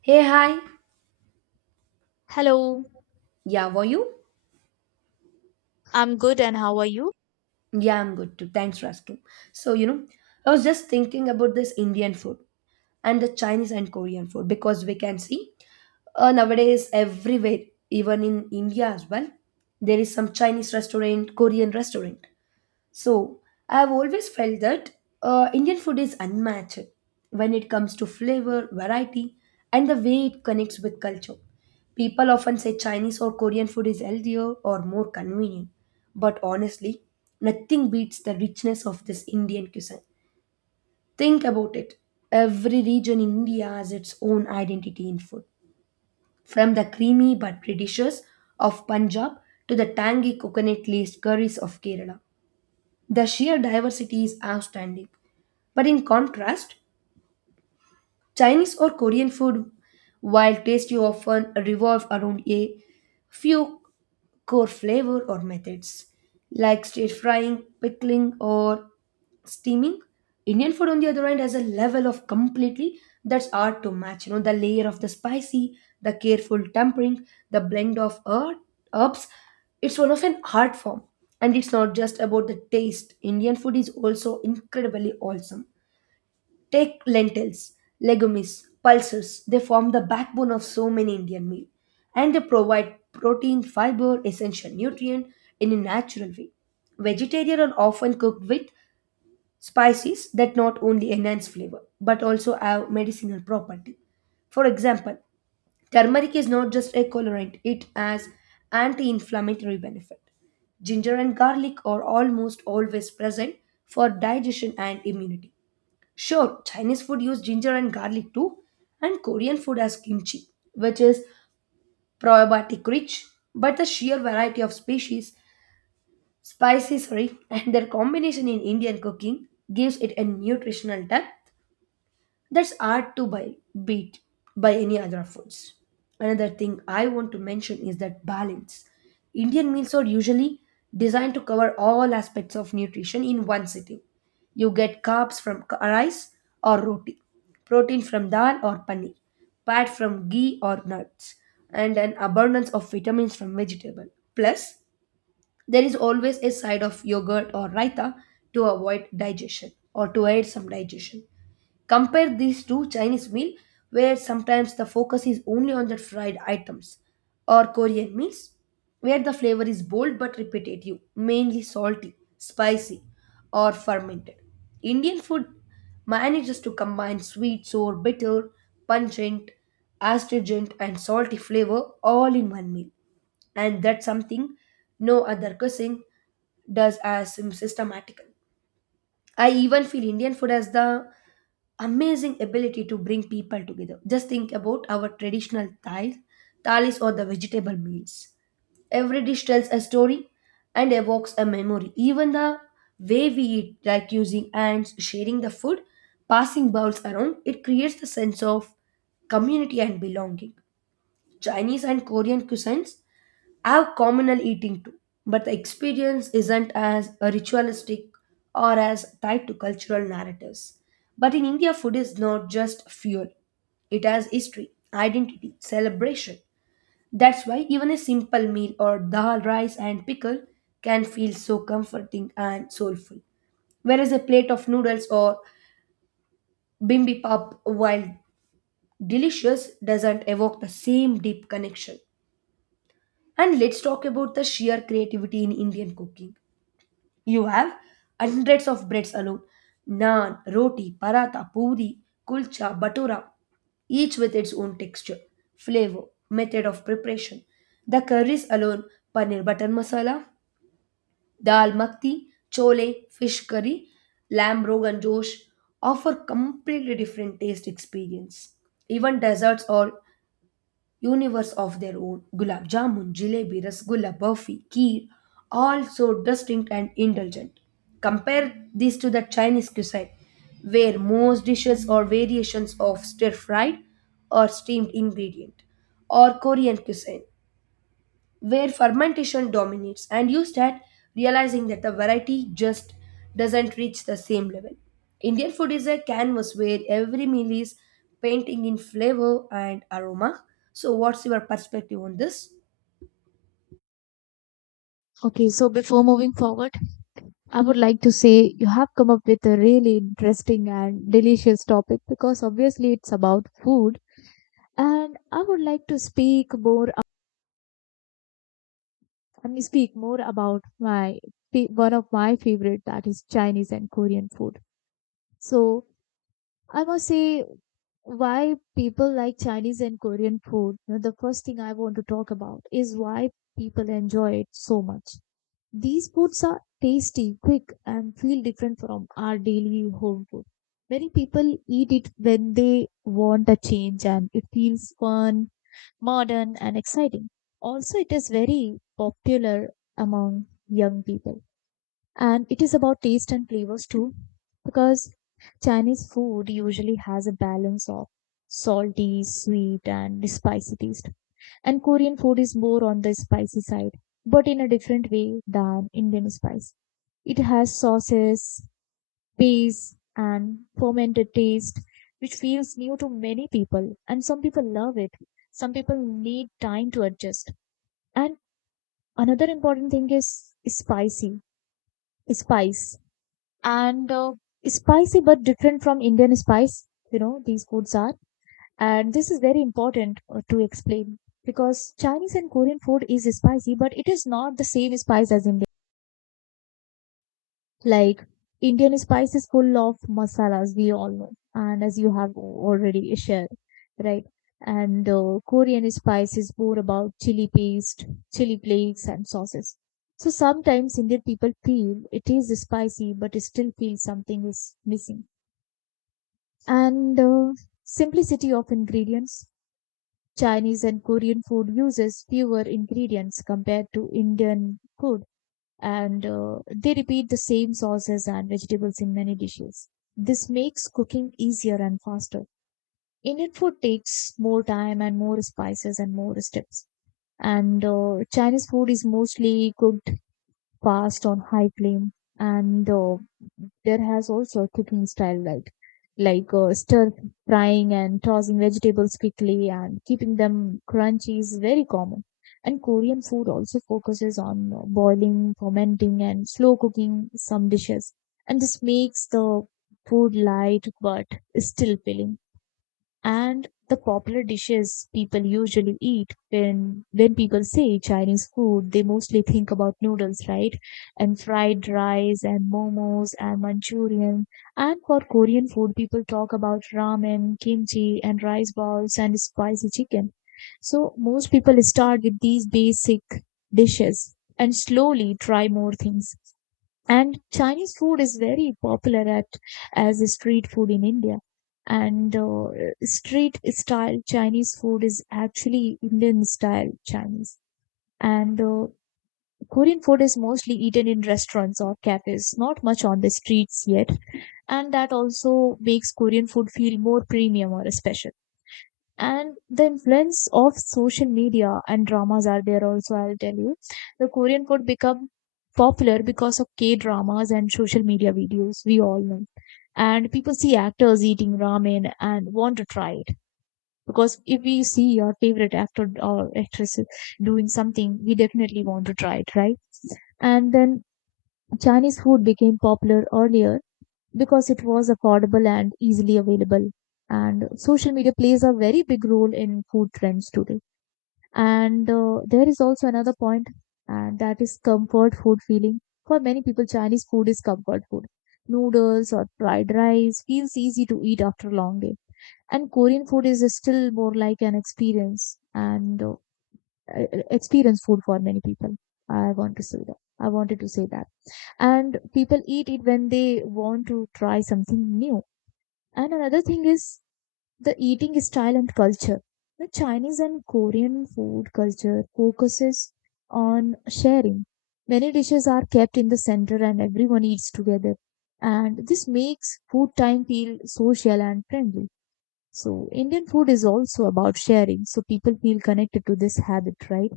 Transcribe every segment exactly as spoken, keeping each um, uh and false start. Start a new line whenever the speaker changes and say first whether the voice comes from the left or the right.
right: Hey, hi.
left: Hello,
right: Yeah, were you?
left: I'm good and how are you?
right: Yeah, I'm good too. Thanks for asking. So, you know, I was just thinking about this Indian food and the Chinese and Korean food because we can see uh, nowadays everywhere, even in India as well, there is some Chinese restaurant, Korean restaurant. So, I have always felt that uh, Indian food is unmatched when it comes to flavor, variety, and the way it connects with culture. People often say Chinese or Korean food is healthier or more convenient, but honestly, nothing beats the richness of this Indian cuisine. Think about it. Every region in India has its own identity in food, from the creamy but pretty dishes of Punjab to the tangy coconut-laced curries of Kerala. The sheer diversity is outstanding. But in contrast, Chinese or Korean food, while tasty, often revolve around a few core flavor or methods like stir frying, pickling, or steaming. Indian food, on the other hand, has a level of completely that's hard to match. You know, the layer of the spicy, the careful tempering, the blend of herb- herbs. It's one of an art form, and it's not just about the taste. Indian food is also incredibly awesome. Take lentils, legumes, pulses. They form the backbone of so many Indian meal and they provide protein, fiber, essential nutrient in a natural way. Vegetarian are often cooked with spices that not only enhance flavor but also have medicinal property. For example, turmeric is not just a colorant, it has anti-inflammatory benefit. Ginger and garlic are almost always present for digestion and immunity. Sure, Chinese food use ginger and garlic too, and Korean food has kimchi, which is probiotic rich, but the sheer variety of species, spices, sorry, and their combination in Indian cooking gives it a nutritional depth that's hard to buy, beat by any other foods. Another thing I want to mention is that balance. Indian meals are usually designed to cover all aspects of nutrition in one sitting. You get carbs from k- rice or roti, protein from dal or paneer, fat from ghee or nuts, and an abundance of vitamins from vegetable. Plus, there is always a side of yogurt or raita to avoid digestion or to aid some digestion. Compare these to Chinese meal where sometimes the focus is only on the fried items or Korean meals where the flavor is bold but repetitive, mainly salty, spicy or fermented. Indian food manages to combine sweet, sour, bitter, pungent, astringent and salty flavor all in one meal and that's something no other cuisine does as systematically. I even feel Indian food as the amazing ability to bring people together. Just think about our traditional thais, thalis or the vegetable meals. Every dish tells a story and evokes a memory. Even the way we eat, like using hands, sharing the food, passing bowls around, it creates the sense of community and belonging. Chinese and Korean cuisines I have communal eating too, but the experience isn't as ritualistic or as tied to cultural narratives. But in India, food is not just fuel, it has history, identity, celebration. That's why even a simple meal or dal, rice, and pickle can feel so comforting and soulful. Whereas a plate of noodles or bibimbap, while delicious, doesn't evoke the same deep connection. And let's talk about the sheer creativity in Indian cooking. You have hundreds of breads alone: naan, roti, paratha, puri, kulcha, batura, each with its own texture, flavor, method of preparation. The curries alone, paneer butter masala, dal makhni, chole, fish curry, lamb rogan josh, offer completely different taste experience. Even desserts or universe of their own. Gulab jamun, jalebi, rasgulla, burfi, kheer, all so distinct and indulgent. Compare this to the Chinese cuisine, where most dishes are variations of stir-fried or steamed ingredient, or Korean cuisine, where fermentation dominates and you start realizing that the variety just doesn't reach the same level. Indian food is a canvas where every meal is painting in flavor and aroma. So, what's your perspective on this?
left: Okay, so before moving forward, I would like to say you have come up with a really interesting and delicious topic because obviously it's about food and I would like to speak more ab- I mean speak more about my fa- one of my favorite that is Chinese and Korean food. So I must say why people like Chinese and Korean food, you know, the first thing I want to talk about is why people enjoy it so much. These foods are tasty, quick, and feel different from our daily home food. Many people eat it when they want a change and it feels fun, modern, and exciting. Also, it is very popular among young people. And it is about taste and flavors too, because Chinese food usually has a balance of salty, sweet, and spicy taste. And Korean food is more on the spicy side, but in a different way than Indian spice. It has sauces, paste, and fermented taste, which feels new to many people. And some people love it. Some people need time to adjust. And another important thing is spicy, spice, and uh, spicy but different from Indian spice. You know, these foods are. And this is very important uh, to explain because Chinese and Korean food is spicy but it is not the same spice as Indian. Like Indian spice is full of masalas, we all know, and as you have already shared, right? and uh, Korean spice is more about chili paste, chili flakes and sauces. So sometimes Indian people feel it is spicy but still feel something is missing. And uh, Simplicity of ingredients. Chinese and Korean food uses fewer ingredients compared to Indian food, and uh, they repeat the same sauces and vegetables in many dishes. This makes cooking easier and faster. Indian food takes more time and more spices and more steps. And uh, Chinese food is mostly cooked fast on high flame, and uh, there has also a cooking style like like uh, stir frying and tossing vegetables quickly and keeping them crunchy is very common. And Korean food also focuses on uh, boiling, fermenting and slow cooking some dishes. And this makes the food light but still filling. And the popular dishes people usually eat, when when people say Chinese food, they mostly think about noodles, right? And fried rice and momos and Manchurian. And for Korean food, people talk about ramen, kimchi and rice balls and spicy chicken. So most people start with these basic dishes and slowly try more things. And Chinese food is very popular at as a street food in India. And uh, street style Chinese food is actually Indian style Chinese. And uh, Korean food is mostly eaten in restaurants or cafes, not much on the streets yet. And that also makes Korean food feel more premium or special. And the influence of social media and dramas are there also, I'll tell you. The Korean food become popular because of K dramas and social media videos, we all know. And people see actors eating ramen and want to try it, because if we see your favorite actor or actress doing something, we definitely want to try it, right? And then Chinese food became popular earlier because it was affordable and easily available. And social media plays a very big role in food trends today. And uh, there is also another point, and that is comfort food feeling. For many people, Chinese food is comfort food. Noodles or fried rice feels easy to eat after a long day. And Korean food is still more like an experience and uh, e- e- experience food for many people. I want to say that. I wanted to say that. And people eat it when they want to try something new. And another thing is the eating style and culture. The Chinese and Korean food culture focuses on sharing. Many dishes are kept in the center and everyone eats together. And this makes food time feel social and friendly. So Indian food is also about sharing. So people feel connected to this habit, right?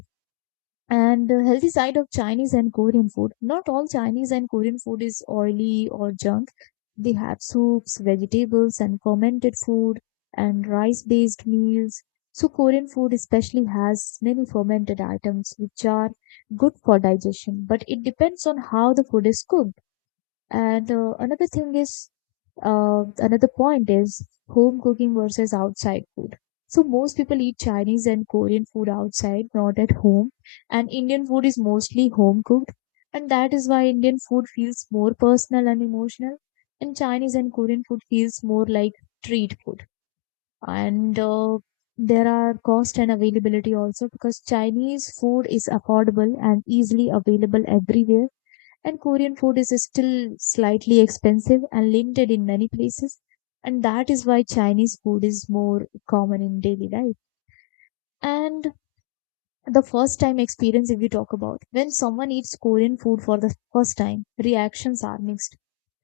left: And the healthy side of Chinese and Korean food. Not all Chinese and Korean food is oily or junk. They have soups, vegetables, and fermented food, and rice based meals. So, Korean food especially has many fermented items which are good for digestion, but it depends on how the food is cooked. And uh, another thing is uh, another point is home cooking versus outside food. So most people eat Chinese and Korean food outside, not at home. And Indian food is mostly home cooked. And that is why Indian food feels more personal and emotional. And Chinese and Korean food feels more like street food. And uh, there are cost and availability also, because Chinese food is affordable and easily available everywhere and Korean food is still slightly expensive and limited in many places. And that is why Chinese food is more common in daily life. And the first time experience, if we talk about when someone eats Korean food for the first time, reactions are mixed.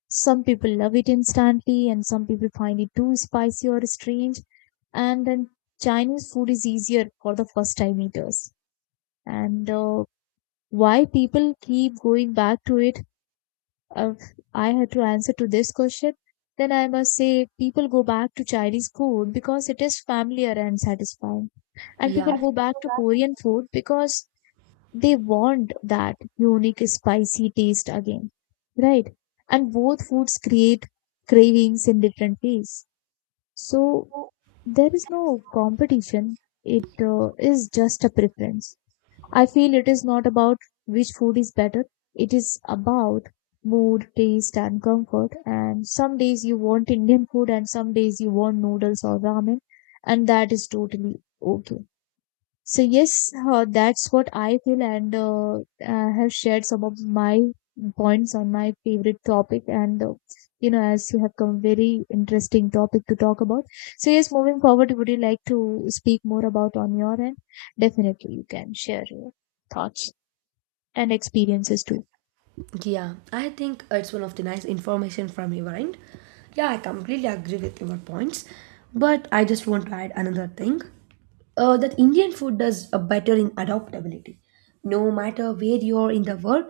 left: Some people love it instantly, and some people find it too spicy or strange. And then Chinese food is easier for the first time eaters. And uh, why people keep going back to it, if I had to answer to this question, then I must say people go back to Chinese food because it is familiar and satisfying. And people
right: Yeah,
left: go back to Korean food because they want that unique spicy taste again, right? And both foods create cravings in different ways. So there is no competition. It uh, is just a preference. I feel it is not about which food is better, it is about mood, taste, and comfort. And some days you want Indian food, and some days you want noodles or ramen, and that is totally okay. So yes, uh, that's what I feel, and uh, I have shared some of my points on my favorite topic. And uh, you know, as you have come very interesting topic to talk about. So yes, moving forward, would you like to speak more about on your end? Definitely, you can share your thoughts and experiences too.
right: yeah, I think it's one of the nice information from your end. Yeah, I completely agree with your points, but I just want to add another thing. Uh, that Indian food does uh, better in adaptability. No matter where you are in the world,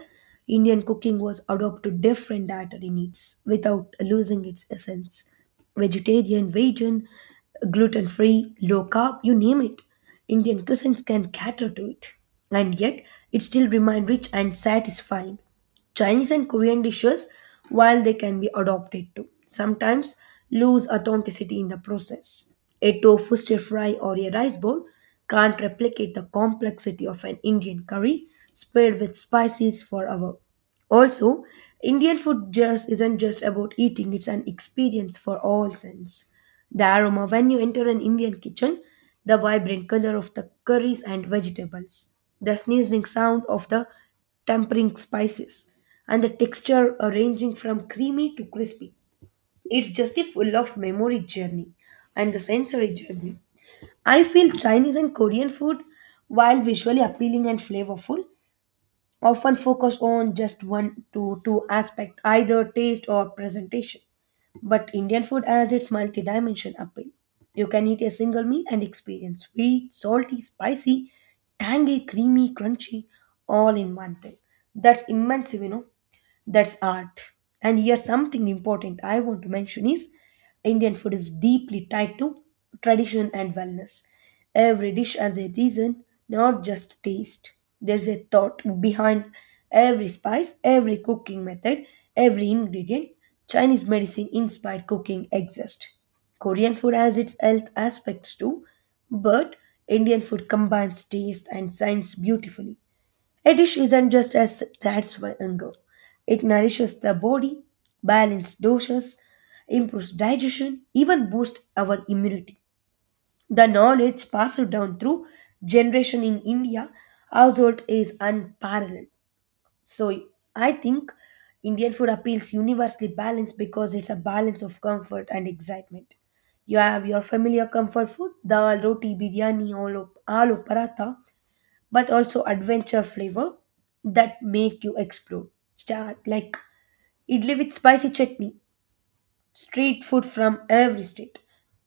right: Indian cooking was adapted to different dietary needs without losing its essence. Vegetarian, vegan, gluten free, low carb, you name it. Indian cuisines can cater to it. And yet, it still remains rich and satisfying. Chinese and Korean dishes, while they can be adopted too, sometimes lose authenticity in the process. A tofu stir fry or a rice bowl can't replicate the complexity of an Indian curry spread with spices forever. Also, Indian food just isn't just about eating, it's an experience for all sense. The aroma when you enter an Indian kitchen, the vibrant color of the curries and vegetables, the sneezing sound of the tempering spices, and the texture uh, ranging from creamy to crispy. It's just a full of memory journey and the sensory journey. I feel Chinese and Korean food, while visually appealing and flavorful, often focus on just one to two aspect, either taste or presentation. But Indian food has its multi-dimension appeal. You can eat a single meal and experience sweet, salty, spicy, tangy, creamy, crunchy, all in one thing. That's immense, you know, that's art. And here something important I want to mention is Indian food is deeply tied to tradition and wellness. Every dish has a reason, not just taste. There's a thought behind every spice, every cooking method, every ingredient. Chinese medicine inspired cooking exists, Korean food has its health aspects too, but Indian food combines taste and science beautifully. A dish isn't just a s- satisfy hunger. It nourishes the body, balances doses, improves digestion, even boosts our immunity. The knowledge passed down through generation in India household is unparalleled. So I think Indian food appeals universally balanced because it's a balance of comfort and excitement. You have your familiar comfort food, dal, roti, biryani, aloo, aloo paratha, but also adventure flavor that make you explore. Start like idli with spicy chutney, street food from every state.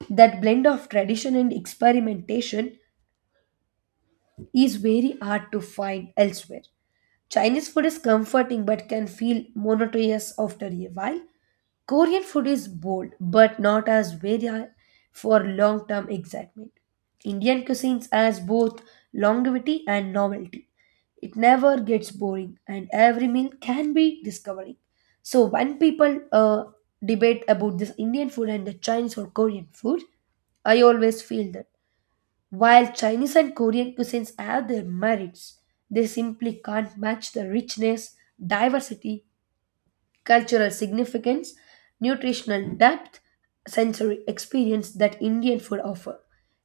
right: That blend of tradition and experimentation is very hard to find elsewhere. Chinese food is comforting but can feel monotonous after a while. Korean food is bold but not as very for long term excitement. Indian cuisines has both longevity and novelty. It never gets boring and every meal can be discovering. So when people uh, debate about this Indian food and the Chinese or Korean food, I always feel that while Chinese and Korean cuisines have their merits, they simply can't match the richness, diversity, cultural significance, nutritional depth, sensory experience that Indian food offer.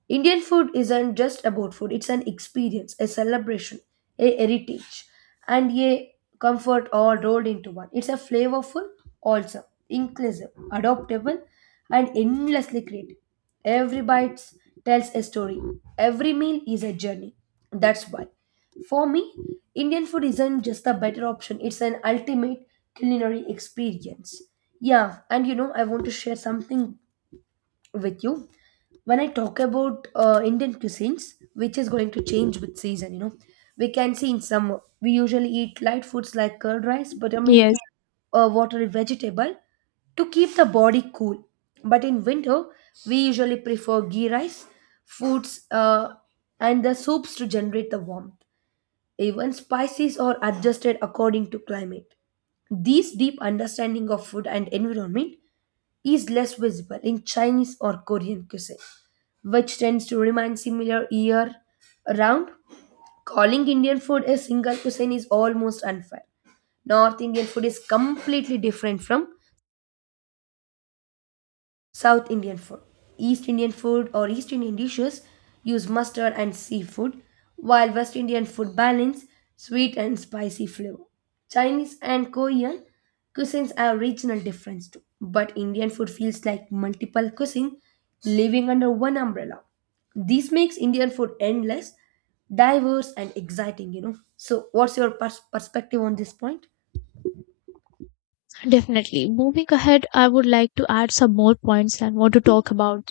right: Indian food isn't just about food, it's an experience, a celebration, a heritage, and a comfort all rolled into one. It's a flavorful, also inclusive, adaptable, and endlessly creative. Every bite tells a story. Every meal is a journey. That's why for me, Indian food isn't just a better option, it's an ultimate culinary experience. Yeah, and you know, I want to share something with you. When I talk about uh, Indian cuisines, which is going to change with season, you know, we can see in summer, we usually eat light foods like curd rice, buttermilk,
left: Yes,
right: or watery vegetable to keep the body cool. But in winter, we usually prefer ghee rice, foods, uh, and the soups to generate the warmth. Even spices are adjusted according to climate. This deep understanding of food and environment is less visible in Chinese or Korean cuisine, which tends to remain similar year round. Calling Indian food a single cuisine is almost unfair. North Indian food is completely different from South Indian food. East Indian food or East Indian dishes use mustard and seafood, while West Indian food balance sweet and spicy flavor. Chinese and Korean cuisines have regional difference too, but Indian food feels like multiple cuisine living under one umbrella. This makes Indian food endless, diverse, and exciting. You know. So, what's your pers- perspective on this point?
left: definitely. Moving ahead, I would like to add some more points and want to talk about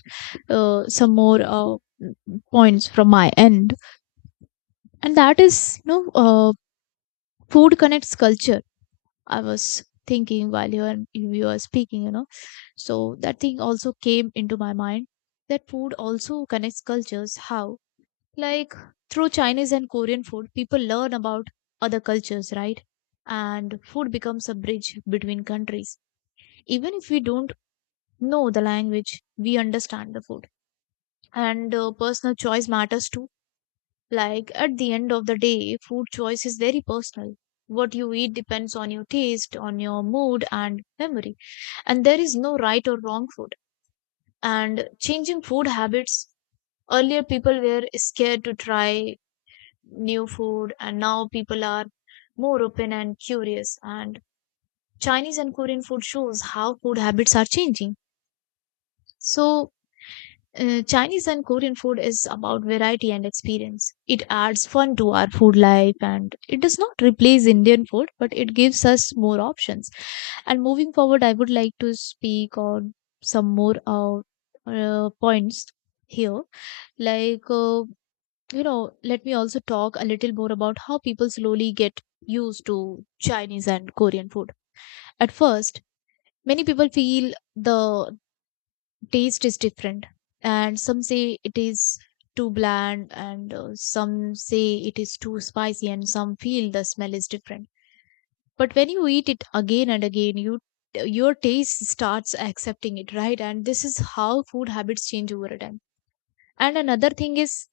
left: uh, some more uh, points from my end. And that is, you know, uh, food connects culture. I was thinking while you were, you were speaking, you know. So that thing also came into my mind that food also connects cultures. How? Like through Chinese and Korean food, people learn about other cultures, right? And food becomes a bridge between countries. Even if we don't know the language, we understand the food. And uh, personal choice matters too. Like at the end of the day, food choice is very personal. What you eat depends on your taste, on your mood and memory. And there is no right or wrong food. And changing food habits, earlier people were scared to try new food and now people are more open and curious. And Chinese and Korean food shows how food habits are changing. So Uh, Chinese and Korean food is about variety and experience. It adds fun to our food life and it does not replace Indian food, but it gives us more options. And moving forward, I would like to speak on some more uh, uh, points here. Like, uh, you know, let me also talk a little more about how people slowly get used to Chinese and Korean food. At first, many people feel the taste is different and some say it is too bland and uh, some say it is too spicy and some feel the smell is different. But when you eat it again and again, you your taste starts accepting it, right? And this is how food habits change over time. And another thing is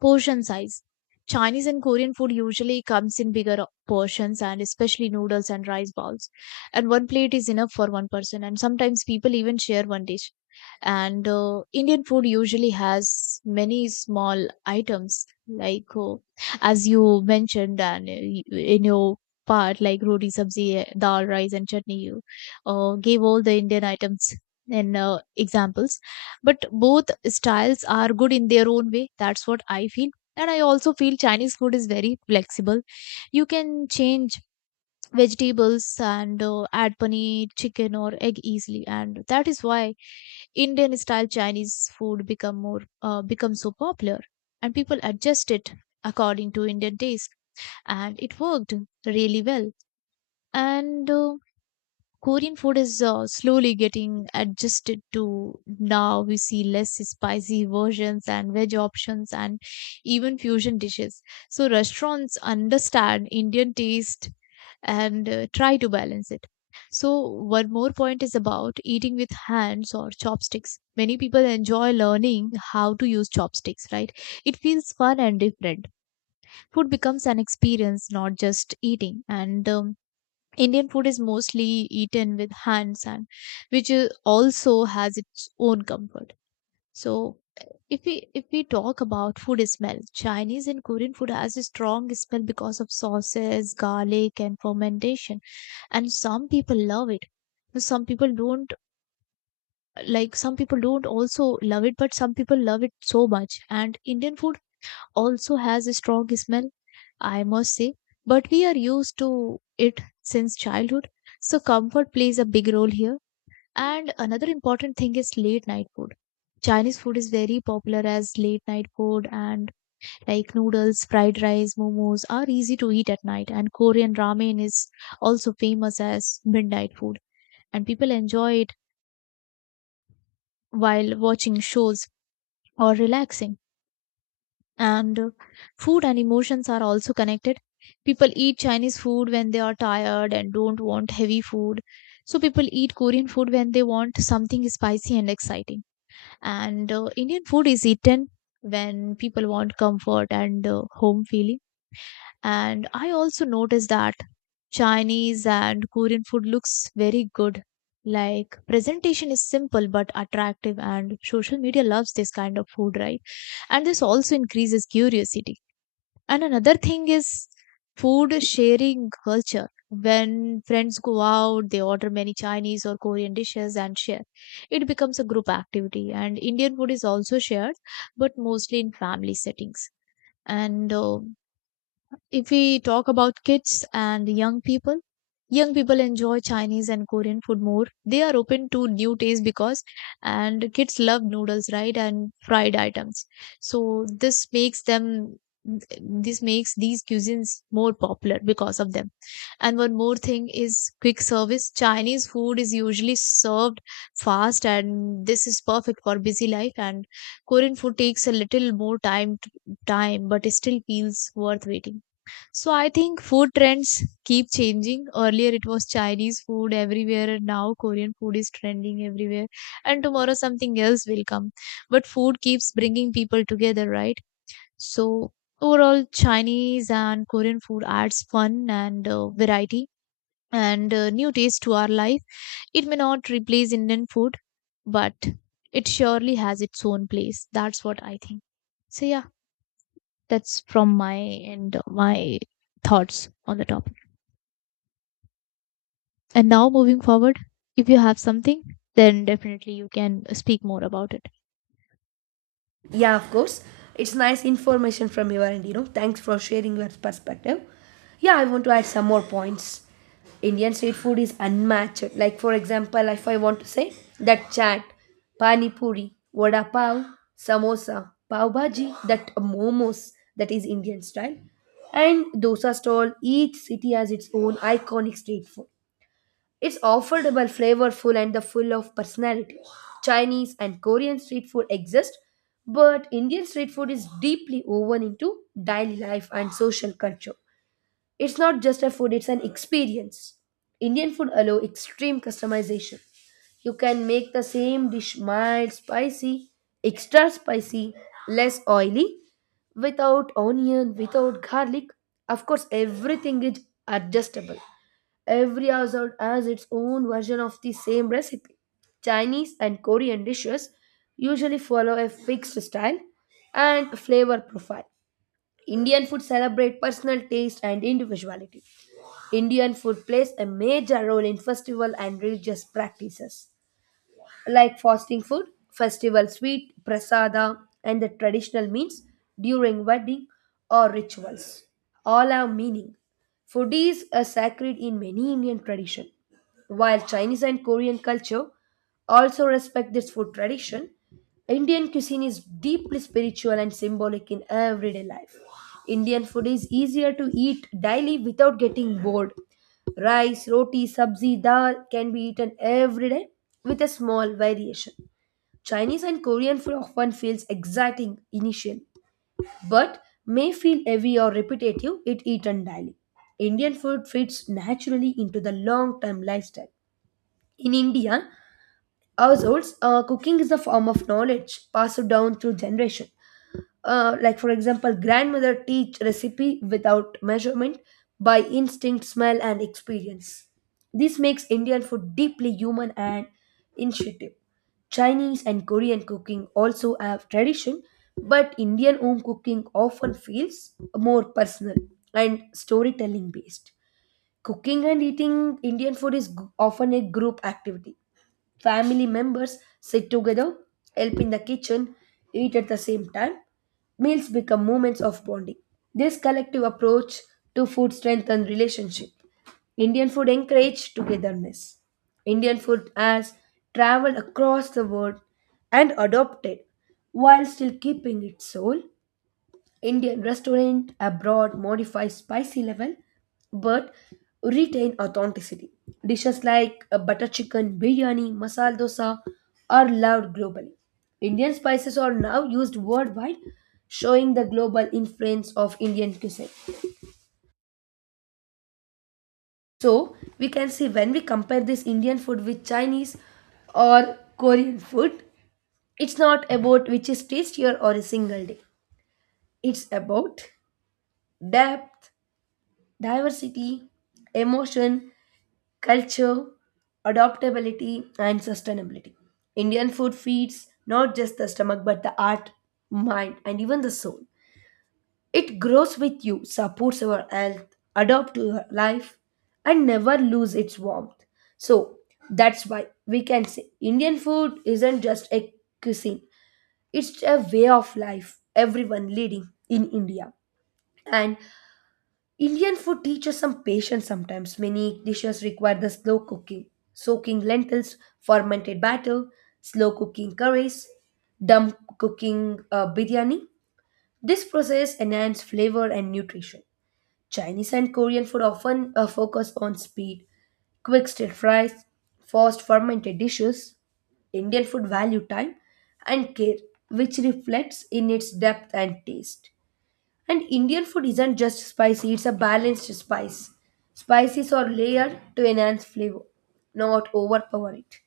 left: portion size. Chinese and Korean food usually comes in bigger portions and especially noodles and rice balls. And one plate is enough for one person. And sometimes people even share one dish. And uh, Indian food usually has many small items, like uh, as you mentioned, and uh, y- in your part, like roti, sabzi, eh, dal, rice, and chutney, you uh, gave all the Indian items in uh, examples. But both styles are good in their own way, that's what I feel. And I also feel Chinese food is very flexible, you can change vegetables and uh, add paneer, chicken or egg easily, and that is why Indian style Chinese food become more uh, become so popular. And people adjust it according to Indian taste, and it worked really well. And uh, Korean food is uh, slowly getting adjusted to, now we see less spicy versions and veg options and even fusion dishes. So restaurants understand Indian taste and uh, try to balance it. So one more point is about eating with hands or chopsticks. Many people enjoy learning how to use chopsticks, right? It feels fun and different. Food becomes an experience, not just eating. And um, Indian food is mostly eaten with hands and which is also has its own comfort. So if we if we talk about food smell, Chinese and Korean food has a strong smell because of sauces, garlic and fermentation. And some people love it. Some people don't like, some people don't also love it, but some people love it so much. And Indian food also has a strong smell, I must say, but we are used to it since childhood. So comfort plays a big role here. And another important thing is late night food. Chinese food is very popular as late night food, and like noodles, fried rice, momos are easy to eat at night. And Korean ramen is also famous as midnight food, and people enjoy it while watching shows or relaxing. And uh, food and emotions are also connected. People eat Chinese food when they are tired and don't want heavy food. So people eat Korean food when they want something spicy and exciting. And uh, Indian food is eaten when people want comfort and uh, home feeling. And I also noticed that Chinese and Korean food looks very good, like presentation is simple but attractive, and social media loves this kind of food, right? And this also increases curiosity. And another thing is food sharing culture. When friends go out, they order many Chinese or Korean dishes and share. It becomes a group activity. And Indian food is also shared, but mostly in family settings. And uh, if we talk about kids and young people, young people enjoy Chinese and Korean food more. They are open to new tastes because, and kids love noodles, right? And fried items. So this makes them, this makes these cuisines more popular because of them. And one more thing is quick service. Chinese food is usually served fast, and this is perfect for busy life. And Korean food takes a little more time to time, but it still feels worth waiting. So I think food trends keep changing. Earlier it was Chinese food everywhere, and now Korean food is trending everywhere, and tomorrow something else will come. But food keeps bringing people together, right? So overall, Chinese and Korean food adds fun and uh, variety and uh, new taste to our life. It may not replace Indian food, but it surely has its own place. That's what I think. So yeah, that's from my end, uh, my thoughts on the topic. And now, moving forward, if you have something, then definitely you can speak more about it.
right: Yeah, of course. It's nice information from you, and you know. Thanks for sharing your perspective. Yeah, I want to add some more points. Indian street food is unmatched. Like, for example, if I want to say that chaat, pani puri, vada pav, samosa, pav bhaji, that momos, that is Indian style. And dosa stall, each city has its own iconic street food. It's affordable, flavorful, and the full of personality. Chinese and Korean street food exist, but Indian street food is deeply woven into daily life and social culture. It's not just a food, it's an experience. Indian food allows extreme customization. You can make the same dish mild, spicy, extra spicy, less oily, without onion, without garlic. Of course, everything is adjustable. Every household has its own version of the same recipe. Chinese and Korean dishes usually follow a fixed style and flavor profile. Indian food celebrates personal taste and individuality. Indian food plays a major role in festival and religious practices like fasting food, festival sweet, prasada, and the traditional means during wedding or rituals. All have meaning. Food is a sacred in many Indian tradition. While Chinese and Korean culture also respect this food tradition, Indian cuisine is deeply spiritual and symbolic in everyday life. Indian food is easier to eat daily without getting bored. Rice, roti, sabzi, dal can be eaten every day with a small variation. Chinese and Korean food often feels exciting initially, but may feel heavy or repetitive if eaten daily. Indian food fits naturally into the long term lifestyle. In India, households, uh, cooking is a form of knowledge passed down through generation, uh, like for example grandmother teach recipe without measurement by instinct smell and experience. This makes Indian food deeply human and intuitive. Chinese and Korean cooking also have tradition, but Indian home cooking often feels more personal and storytelling based. Cooking and eating Indian food is g- often a group activity. Family members sit together, help in the kitchen, eat at the same time. Meals become moments of bonding. This collective approach to food strengthens relationship. Indian food encourages togetherness. Indian food has traveled across the world and adopted while still keeping its soul. Indian restaurant abroad modify spicy level but retain authenticity. Dishes like uh, butter chicken, biryani, masala dosa are loved globally. Indian spices are now used worldwide, showing the global influence of Indian cuisine. So, we can see when we compare this Indian food with Chinese or Korean food, it's not about which is tastier or a single day. It's about depth, diversity, emotion, culture, adaptability, and sustainability. Indian food feeds not just the stomach but the heart, mind, and even the soul. It grows with you, supports your health, adapts to your life, and never lose its warmth. So that's why we can say Indian food isn't just a cuisine, it's a way of life everyone leading in India. And Indian food teaches some patience sometimes. Many dishes require the slow cooking, soaking lentils, fermented batter, slow cooking curries, dumb cooking uh, biryani. This process enhances flavor and nutrition. Chinese and Korean food often uh, focus on speed, quick stir fries, fast fermented dishes. Indian food value time and care, which reflects in its depth and taste. And Indian food isn't just spicy, it's a balanced spice. Spices are layered to enhance flavor, not overpower it.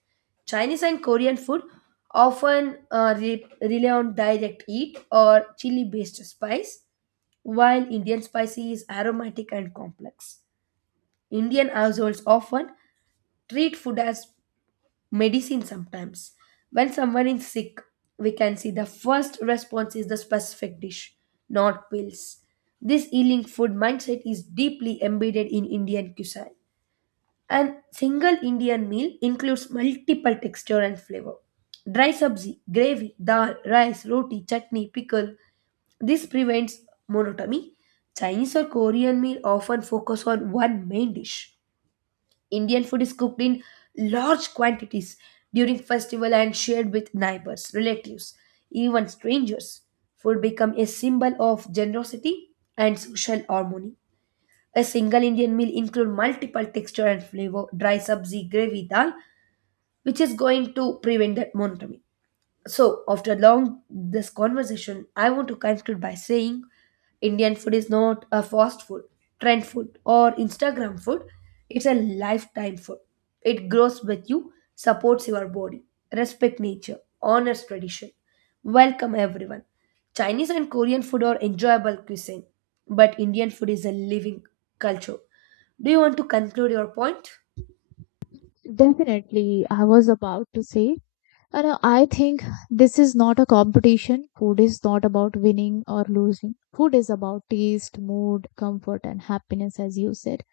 right: Chinese and Korean food often uh, re- rely on direct heat or chili based spice, while Indian spicy is aromatic and complex. Indian households often treat food as medicine sometimes. When someone is sick, we can see the first response is the specific dish, not pills. This healing food mindset is deeply embedded in Indian cuisine. And single Indian meal includes multiple texture and flavor. Dry sabzi, gravy, dal, rice, roti, chutney, pickle. This prevents monotony. Chinese or Korean meal often focus on one main dish. Indian food is cooked in large quantities during festival and shared with neighbors, relatives, even strangers. Food become a symbol of generosity and social harmony. A single Indian meal include multiple texture and flavor, dry sabzi, gravy, dal, which is going to prevent that monotony. So, after long this conversation, I want to conclude by saying Indian food is not a fast food, trend food, or Instagram food. It's a lifetime food. It grows with you, supports your body, respect nature, honors tradition. Welcome everyone. Chinese and Korean food are enjoyable cuisine, but Indian food is a living culture. Do you want to conclude your point?
left: Definitely, I was about to say, and uh, I think this is not a competition. Food is not about winning or losing. Food is about taste, mood, comfort, and happiness, as you said.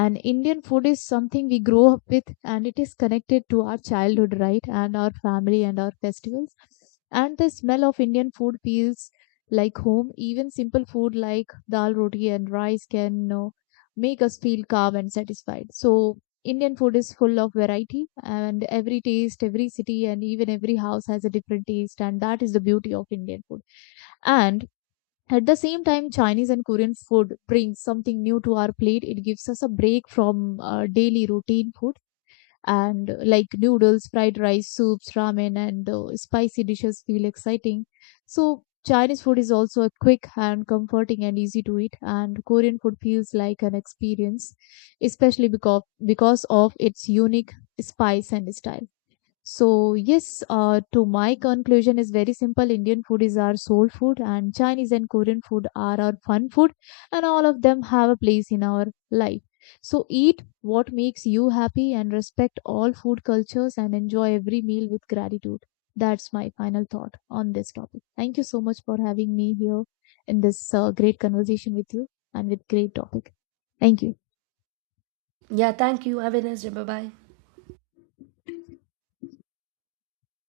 left: And Indian food is something we grow up with, and it is connected to our childhood, right? And our family and our festivals. And the smell of Indian food feels like home. Even simple food like dal, roti and rice can, you know, make us feel calm and satisfied. So Indian food is full of variety and every taste, every city and even every house has a different taste, and that is the beauty of Indian food. And at the same time, Chinese and Korean food brings something new to our plate. It gives us a break from uh, daily routine food. And uh, like noodles, fried rice, soups, ramen, and uh, spicy dishes feel exciting. So Chinese food is also a quick and comforting and easy to eat. And Korean food feels like an experience, especially because, because of its unique spice and style. So yes, uh, to my conclusion is very simple. Indian food is our soul food, and Chinese and Korean food are our fun food, and all of them have a place in our life. So eat what makes you happy and respect all food cultures and enjoy every meal with gratitude. That's my final thought on this topic. Thank you so much for having me here in this uh, great conversation with you and with great topic. Thank you.
right: Yeah, thank you. Have a nice day. Bye bye.